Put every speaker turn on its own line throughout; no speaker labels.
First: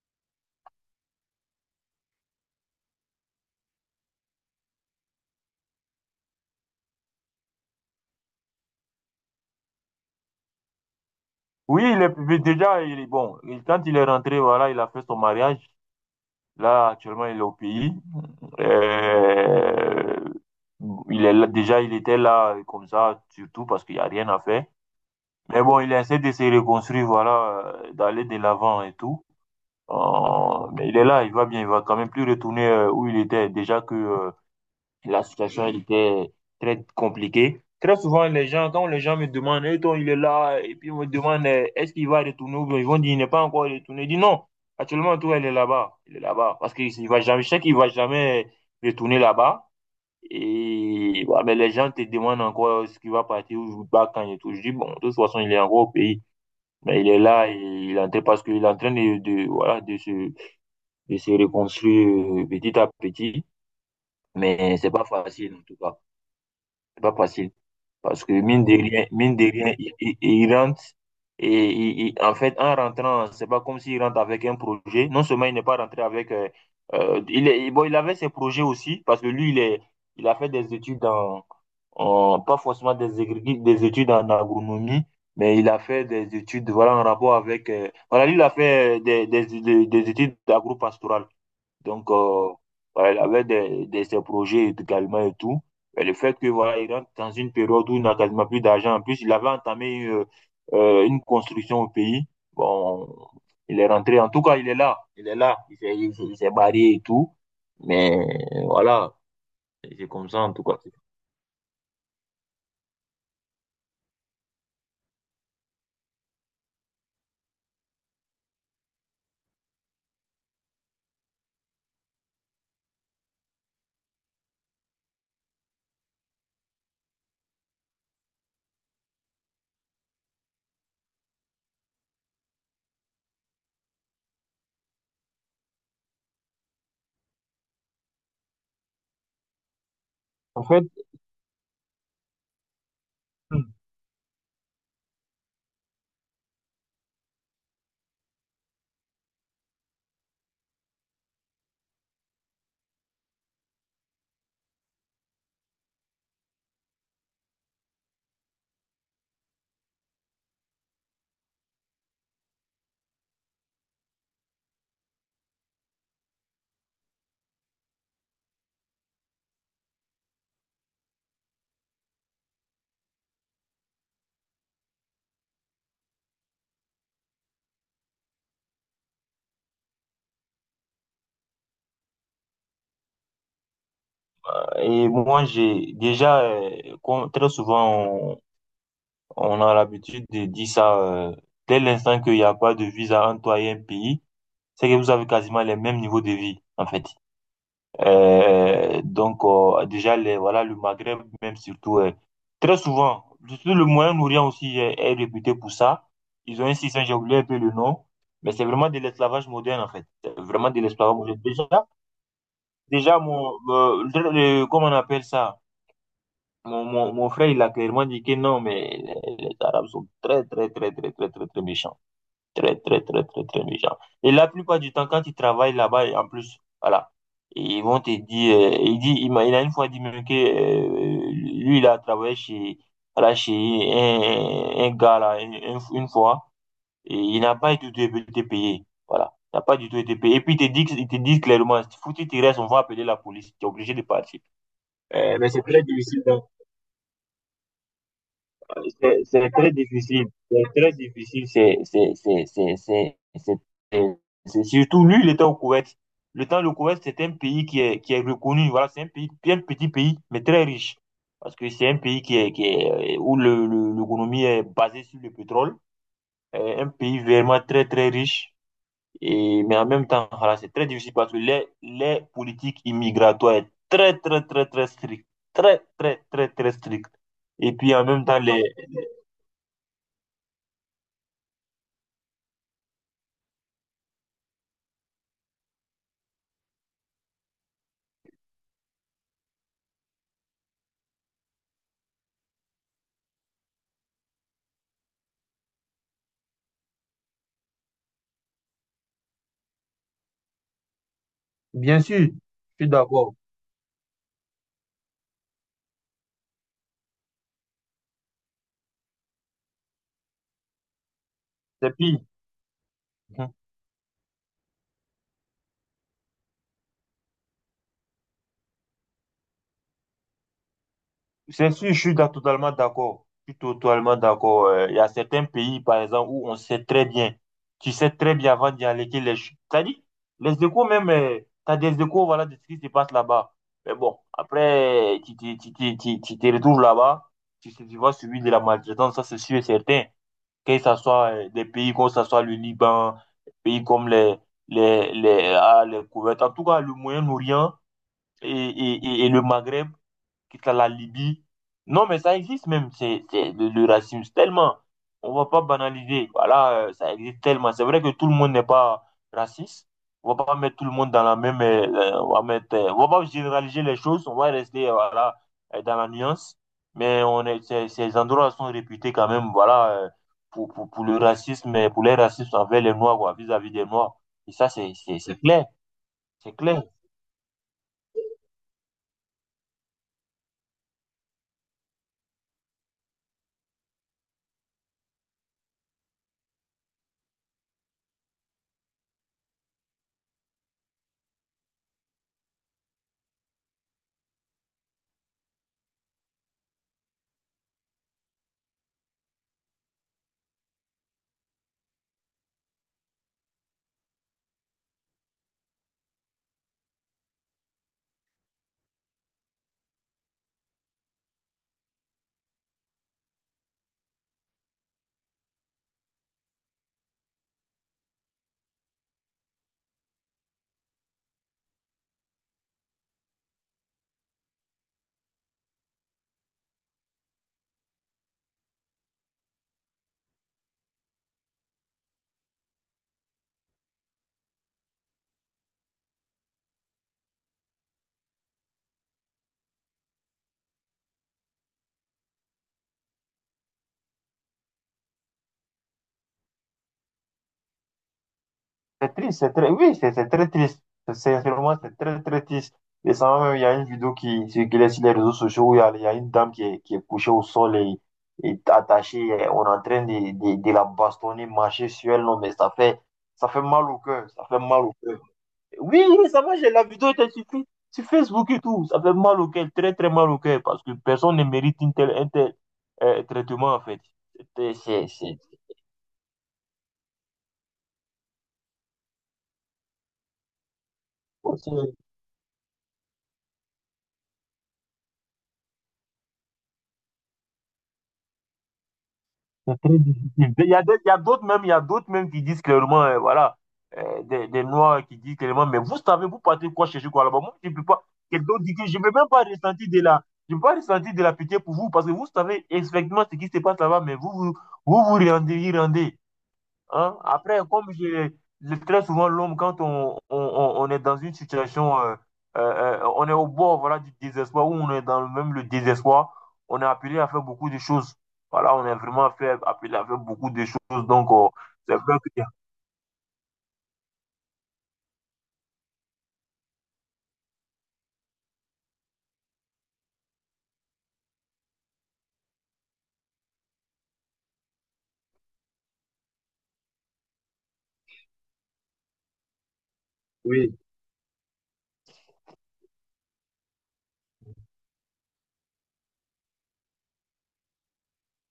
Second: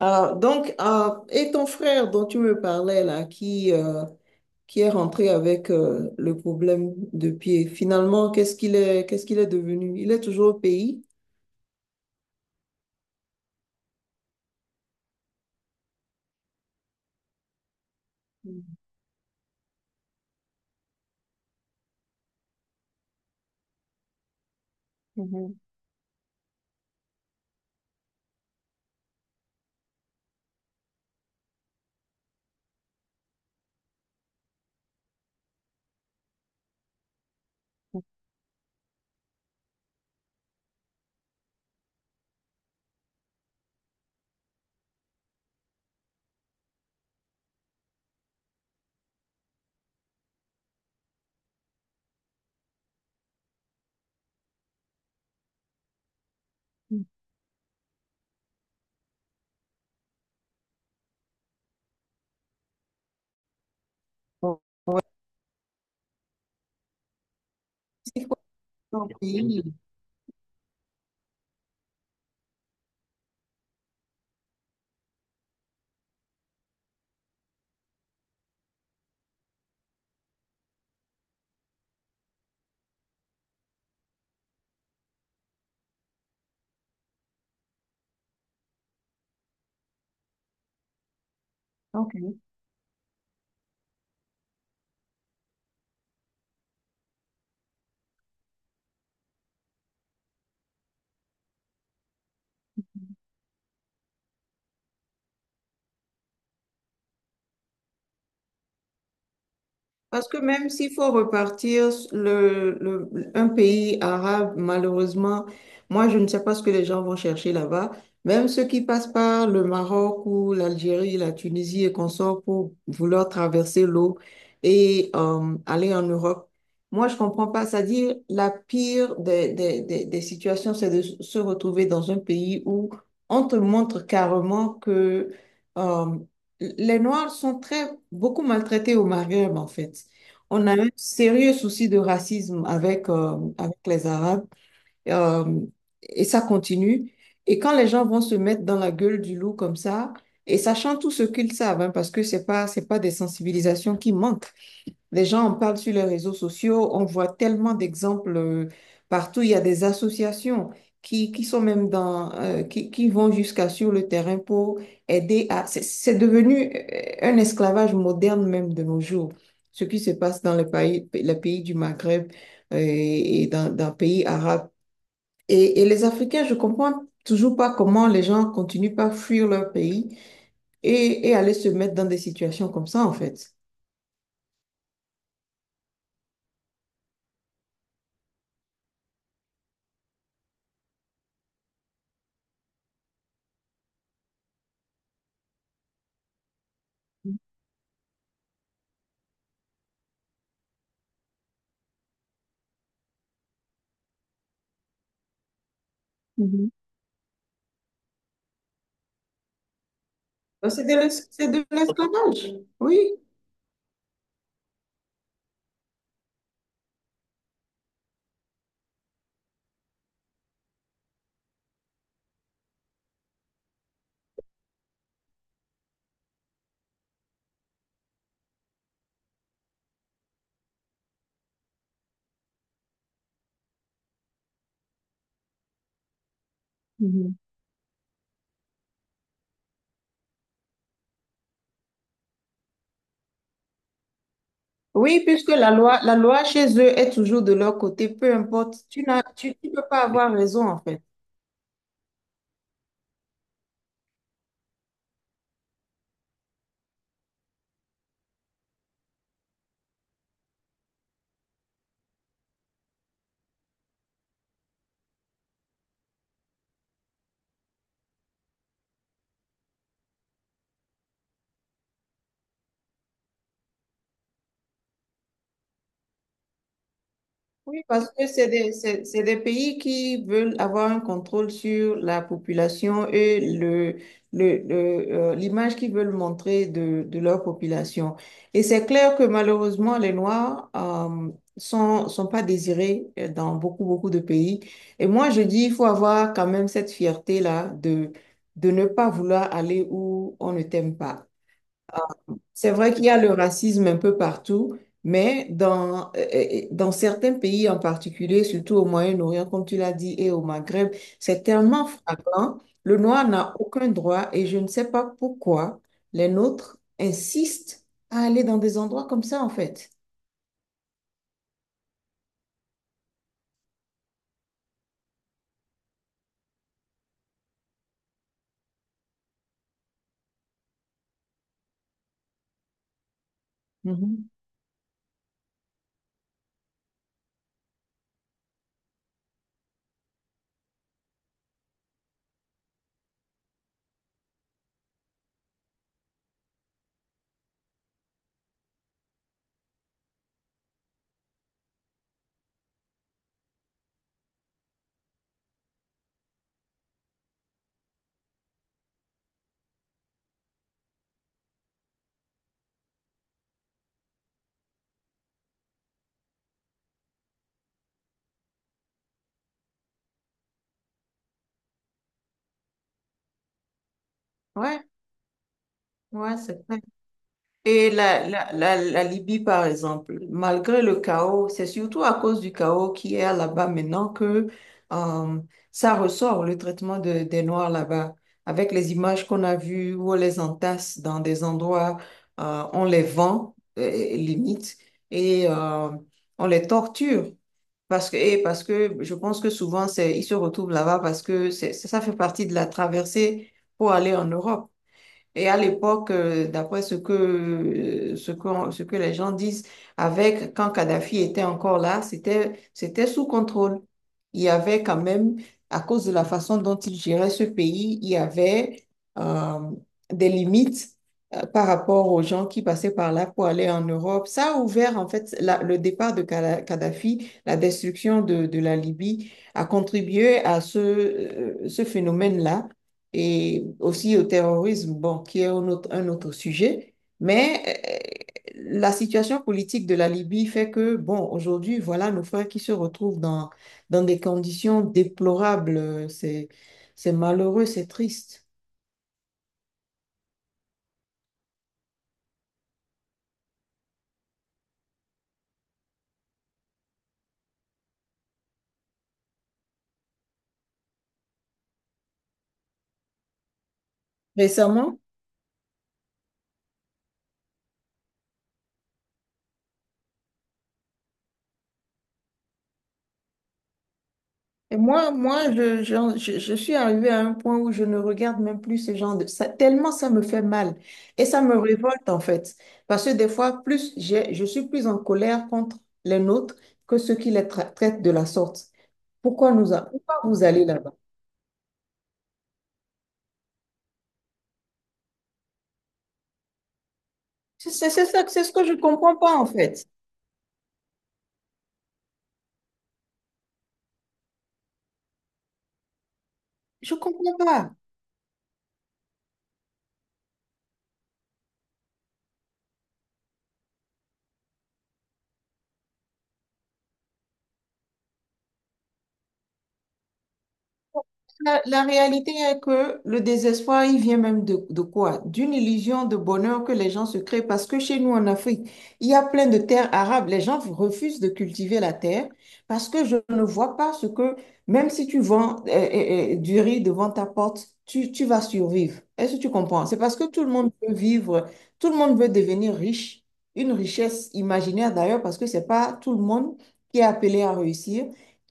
Et ton frère dont tu me parlais là, qui est rentré avec le problème de pied, finalement, qu'est-ce qu'il est devenu? Il est toujours au pays?
Oui, il est, mais déjà, il est bon. Quand il est rentré, voilà, il a fait son mariage. Là, actuellement, il est au pays. Euh, déjà, il était là comme ça, surtout parce qu'il n'y a rien à faire.
Mhm.
Mais bon, il essaie de se reconstruire, voilà, d'aller de l'avant et tout. Mais il est là, il va bien, il va quand même plus retourner où il était. Déjà que la situation, elle était très compliquée. Très souvent, quand les gens me demandent, Eh, toi, il est là, et puis on me demandent Eh, est-ce qu'il va retourner ou bien ils vont dire, il n'est pas encore retourné. Je dis non, actuellement, toi, il est là-bas. Il est là-bas. Parce qu'il il va jamais, je sais qu'il va jamais retourner là-bas. Et ouais, mais les gens te demandent encore ce qu'il va partir ou pas quand et tout. Je dis, bon, de toute façon, il est encore au pays. Mais il est là, et il est en train- parce qu'il est en train voilà, de se reconstruire petit à petit.
Au
Mais c'est pas facile, en tout cas. C'est pas facile. Parce que mine de
pays.
rien, il rentre et en fait, en rentrant, c'est pas comme s'il rentre avec un projet. Non seulement il n'est pas rentré avec. Il est, bon, il avait ses projets aussi parce que lui, il est, il a fait des études pas forcément des, des études en agronomie, mais il a fait des études voilà, en rapport avec... voilà, lui, il a fait des études d'agro-pastoral. Donc,
Ok.
euh, voilà, il avait ses projets également et tout. Et le fait que, voilà, il rentre dans une période où il n'a quasiment plus d'argent. En plus, il avait entamé une construction au pays. Bon, il est rentré. En tout cas, il est là. Il est là. Il s'est barré et tout. Mais voilà, c'est
Parce
comme
que
ça, en tout
même
cas.
s'il faut repartir un pays arabe, malheureusement, moi, je ne sais pas ce que les gens vont chercher là-bas. Même ceux qui passent par le Maroc ou l'Algérie, la Tunisie et qu'on sort pour vouloir traverser l'eau et aller en Europe. Moi, je comprends pas. C'est-à-dire, la pire des situations, c'est de se retrouver dans un pays où on te montre carrément que euh, les Noirs sont très, beaucoup maltraités au Maghreb, en fait.
En
On a
fait,
un sérieux souci de racisme avec, avec les Arabes, euh, et ça continue. Et quand les gens vont se mettre dans la gueule du loup comme ça, et sachant tout ce qu'ils savent, hein, parce que c'est pas des sensibilisations qui manquent. Les gens en parlent sur les réseaux sociaux, on voit tellement d'exemples partout. Il y a des associations qui sont même dans, qui vont jusqu'à sur le terrain pour aider à... C'est devenu un esclavage moderne même de nos jours. Ce qui se passe dans les pays du Maghreb et dans les pays arabes. Et les Africains, je comprends toujours pas comment les gens continuent pas à fuir leur pays et aller se mettre dans des situations comme ça, en fait.
et moi, j'ai déjà, comme très souvent, on, on a l'habitude de dire ça, dès l'instant qu'il n'y a pas de visa entre toi et un pays, c'est que vous avez quasiment les mêmes niveaux de vie, en fait. Déjà, voilà, le Maghreb, même surtout, très souvent, surtout le Moyen-Orient aussi est, est réputé pour ça. Ils ont un système, j'ai oublié un peu le nom, mais c'est vraiment de l'esclavage moderne, en fait. C'est vraiment
Donc,
de
c'est
l'esclavage moderne.
c'est de
Déjà,
l'esclavage, oui.
déjà, comment on appelle ça? Mon frère, il a clairement dit que non, mais les Arabes sont très, très, très, très, très, très, très méchants. Très, très, très, très, très méchants. Et la plupart du temps, quand ils travaillent là-bas, et en plus, voilà, ils vont te dire, il dit, il a une fois dit même que, lui, il a travaillé chez, voilà, chez un gars, là, une fois, et
Mhm.
il n'a pas du tout été payé. Voilà. Il n'a pas du tout été payé. Et puis, il te dit clairement, foutu, tu restes, on va appeler la police. Tu es obligé de partir.
Oui, puisque
Mais c'est très
la
difficile.
loi chez eux est toujours de leur côté, peu importe.
C'est
Tu
très
peux pas
difficile.
avoir
C'est
raison, en
très
fait.
difficile. C'est- c'est- Surtout lui, il était au Koweït. Le temps, le Koweït, c'est un pays qui est reconnu. Voilà, c'est un pays, bien petit pays, mais très riche. Parce que c'est un pays qui est, où l'économie est basée sur le pétrole. Un pays vraiment très, très riche. Et, mais en même temps, voilà, c'est très difficile parce que les politiques immigratoires est très, très, très, très strict. Très, très, très, très strict. Et
Oui,
puis en
parce
même
que
temps,
c'est des pays qui veulent avoir un contrôle sur la population et le, le, l'image qu'ils veulent montrer de leur population. Et c'est clair que malheureusement, les Noirs sont pas désirés dans beaucoup, beaucoup de pays. Et moi, je dis, il faut avoir quand même cette fierté-là de ne pas vouloir aller où on ne t'aime pas.
bien sûr,
C'est
je suis
vrai qu'il y a le
d'accord.
racisme un peu partout, mais dans certains pays en particulier, surtout au Moyen-Orient, comme tu l'as dit, et au Maghreb, c'est tellement
C'est pire.
flagrant. Le noir
Mhm.
n'a aucun droit et je ne sais pas pourquoi les nôtres insistent à aller dans des endroits comme ça, en fait.
C'est sûr, je suis da- Totalement d'accord. Je suis totalement d'accord. Il y a certains pays, par exemple, où on sait très bien. Tu sais très bien avant d'y aller que t'as dit, les échos même, tu as des échos, voilà, de ce qui se passe là-bas. Mais bon,
Mhm.
après, tu te retrouves là-bas, tu, sais, tu vas subir de la maltraitance, ça c'est sûr et certain. Que ce soit des pays comme ça soit le Liban, des pays comme les Koweït, en tout cas le Moyen-Orient. Et et le Maghreb, quitte à la Libye. Non, mais ça existe même, c'est le racisme, tellement. On va pas banaliser. Voilà, ça existe tellement. C'est vrai que tout le monde n'est pas raciste. On va pas mettre tout le monde dans la même. On va mettre, on va pas généraliser les choses. On va rester voilà, dans la nuance. Mais on est, ces endroits sont réputés quand même, voilà, pour le racisme, et pour les racistes envers les Noirs, quoi, vis-à-vis des Noirs. Et ça,
Ouais,
c'est clair.
ouais,
C'est
c'est ça.
clair.
Et la Libye, par exemple, malgré le chaos, c'est surtout à cause du chaos qui est là-bas maintenant que euh, ça ressort, le traitement des Noirs là-bas. Avec les images qu'on a vues où on les entasse dans des endroits, on les vend, limite, et on les torture. Parce que, et parce que je pense que souvent, c'est, ils se retrouvent là-bas parce que c'est, ça fait partie de la traversée pour aller en Europe. Et à l'époque, d'après ce que les gens disent, avec, quand Kadhafi était encore là, c'était sous contrôle. Il y avait quand même, à cause de la façon dont il gérait ce pays, il y avait euh, des limites par rapport aux gens qui passaient par là pour aller en Europe. Ça a ouvert, en fait, le départ de Kadhafi, la destruction de la Libye, a contribué à ce phénomène-là et aussi au terrorisme, bon, qui est un autre sujet. Mais la situation politique de la Libye fait que, bon, aujourd'hui, voilà nos frères qui se retrouvent dans des conditions déplorables. C'est malheureux, c'est triste.
C'est triste, c'est très, oui, c'est très triste. Vraiment c'est très très triste. Et ça même, il y a une vidéo qui circulait sur les réseaux sociaux où il y a une dame qui est couchée au sol et attachée. Et on est en train de la bastonner, marcher sur elle. Non, mais ça fait mal au cœur. Ça fait mal au
Récemment,
cœur. Oui, oui, ça va, j'ai la vidéo était sur, sur Facebook et tout. Ça fait mal au cœur, très très mal au cœur parce que personne ne mérite une telle un tel, traitement en fait. C'était-
et moi,
C'est
moi je suis arrivée à un point où je ne regarde même plus ces gens de... Ça, tellement ça me fait mal. Et ça me
c'est-
révolte, en fait. Parce que des fois, je suis plus en colère contre les nôtres que ceux qui les traitent de la sorte. Pourquoi nous
C'est
a...
très
Pourquoi
difficile.
vous allez là-bas?
Il y a d'autres même, il y a d'autres même qui disent clairement, voilà, des Noirs qui disent clairement, mais vous savez, vous partez quoi chercher quoi là-bas? Moi, je ne peux pas.
C'est ce
Quelqu'un
que je
dit que je ne peux
comprends
même
pas,
pas
en fait.
ressentir de la, je peux pas ressentir de la pitié pour vous parce que vous savez exactement ce qui se passe là-bas, mais vous rendez, y rendez.
Je
Hein?
comprends
Après,
pas.
très souvent, l'homme, quand on est dans une situation, euh, on est au bord voilà, du désespoir, ou on est dans même le désespoir, on est appelé à faire beaucoup de choses. Voilà, on est vraiment fait- appelé à faire beaucoup de choses.
La
C'est vrai
réalité
que...
est que le désespoir, il vient même de quoi? D'une illusion de bonheur que les gens se créent. Parce que chez nous en Afrique, il y a plein de terres arables. Les gens refusent de cultiver la terre parce que je ne vois pas ce que, même si tu vends du riz devant ta porte, tu vas survivre. Est-ce que tu comprends? C'est parce que tout le monde
Oui,
veut vivre, tout le monde veut devenir riche. Une richesse imaginaire d'ailleurs, parce que c'est pas tout le monde qui est appelé à réussir.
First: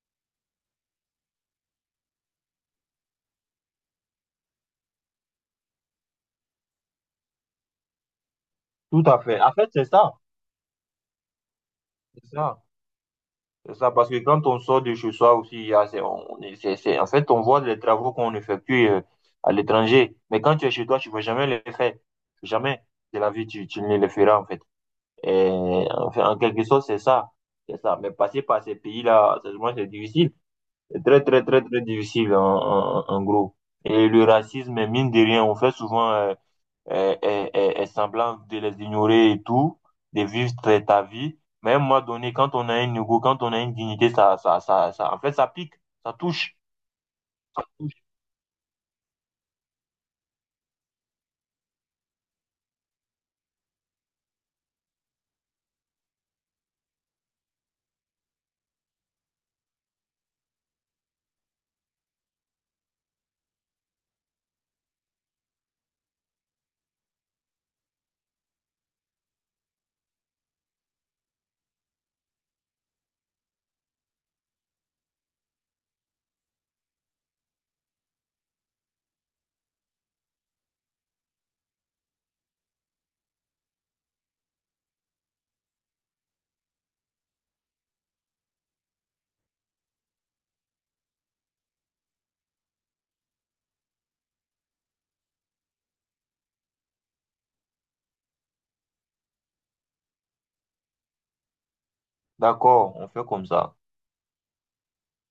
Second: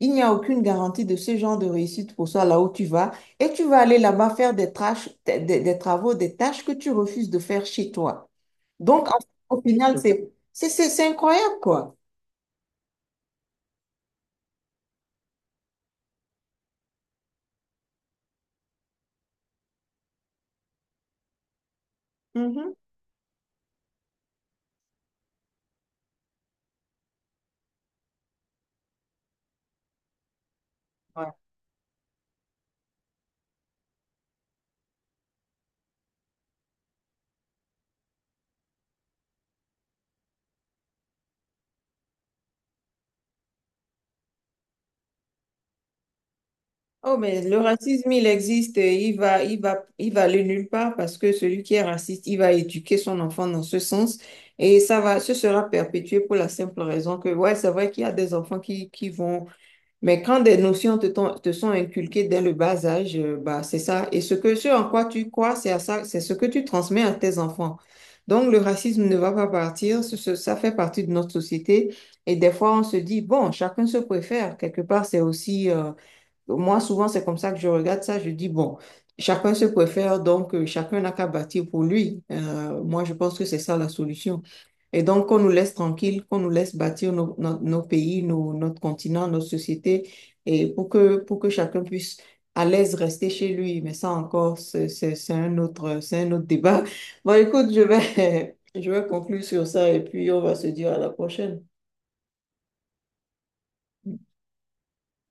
Il n'y a aucune garantie de ce genre de réussite pour toi là où tu vas. Et tu vas aller là-bas faire des travaux, des tâches que tu refuses de faire chez toi.
tout
Donc,
à fait. En
au
fait, c'est
final,
ça.
c'est incroyable, quoi.
C'est ça. C'est ça, parce que quand on sort de chez soi aussi, il y a- c'est, on en fait, on voit les travaux qu'on effectue à l'étranger. Mais quand tu es chez toi, tu ne vas jamais les faire.
Mhm.
Jamais de la vie, tu ne les feras, en fait. Et, enfin, en quelque sorte, c'est ça. C'est ça. Mais passer par ces pays-là, franchement, c'est difficile. C'est très,
Ouais.
très, très, très difficile, en gros. Et le racisme, mine de rien, on fait souvent semblant de les ignorer et tout, de vivre très ta vie. Mais à un moment donné, quand on a un ego, quand on a une dignité, ça, en fait, ça pique, ça touche.
Oh, mais le racisme, il existe. Et il va aller nulle part parce que celui qui est raciste, il va éduquer son enfant dans ce sens. Et ça va, ce sera perpétué pour la simple raison que, ouais, c'est vrai qu'il y a des enfants qui vont. Mais quand des notions te sont inculquées dès le bas âge, bah, c'est ça. Et ce que, ce en quoi tu crois, c'est à ça, c'est ce que tu transmets à tes enfants. Donc, le racisme ne va pas partir. Ça fait partie de notre société. Et des fois, on se dit, bon, chacun se préfère. Quelque part, c'est aussi, moi, souvent, c'est comme ça que je regarde ça. Je dis, bon, chacun se préfère, donc chacun n'a qu'à bâtir pour lui. Moi, je pense que c'est ça la solution. Et donc, qu'on nous laisse tranquille, qu'on nous laisse bâtir nos pays, notre continent, notre société, et pour que chacun puisse à l'aise rester chez lui. Mais ça encore, c'est c'est un autre débat. Bon, écoute, je vais, je vais conclure sur ça et puis on va se dire à la prochaine.
D'accord, on fait comme ça.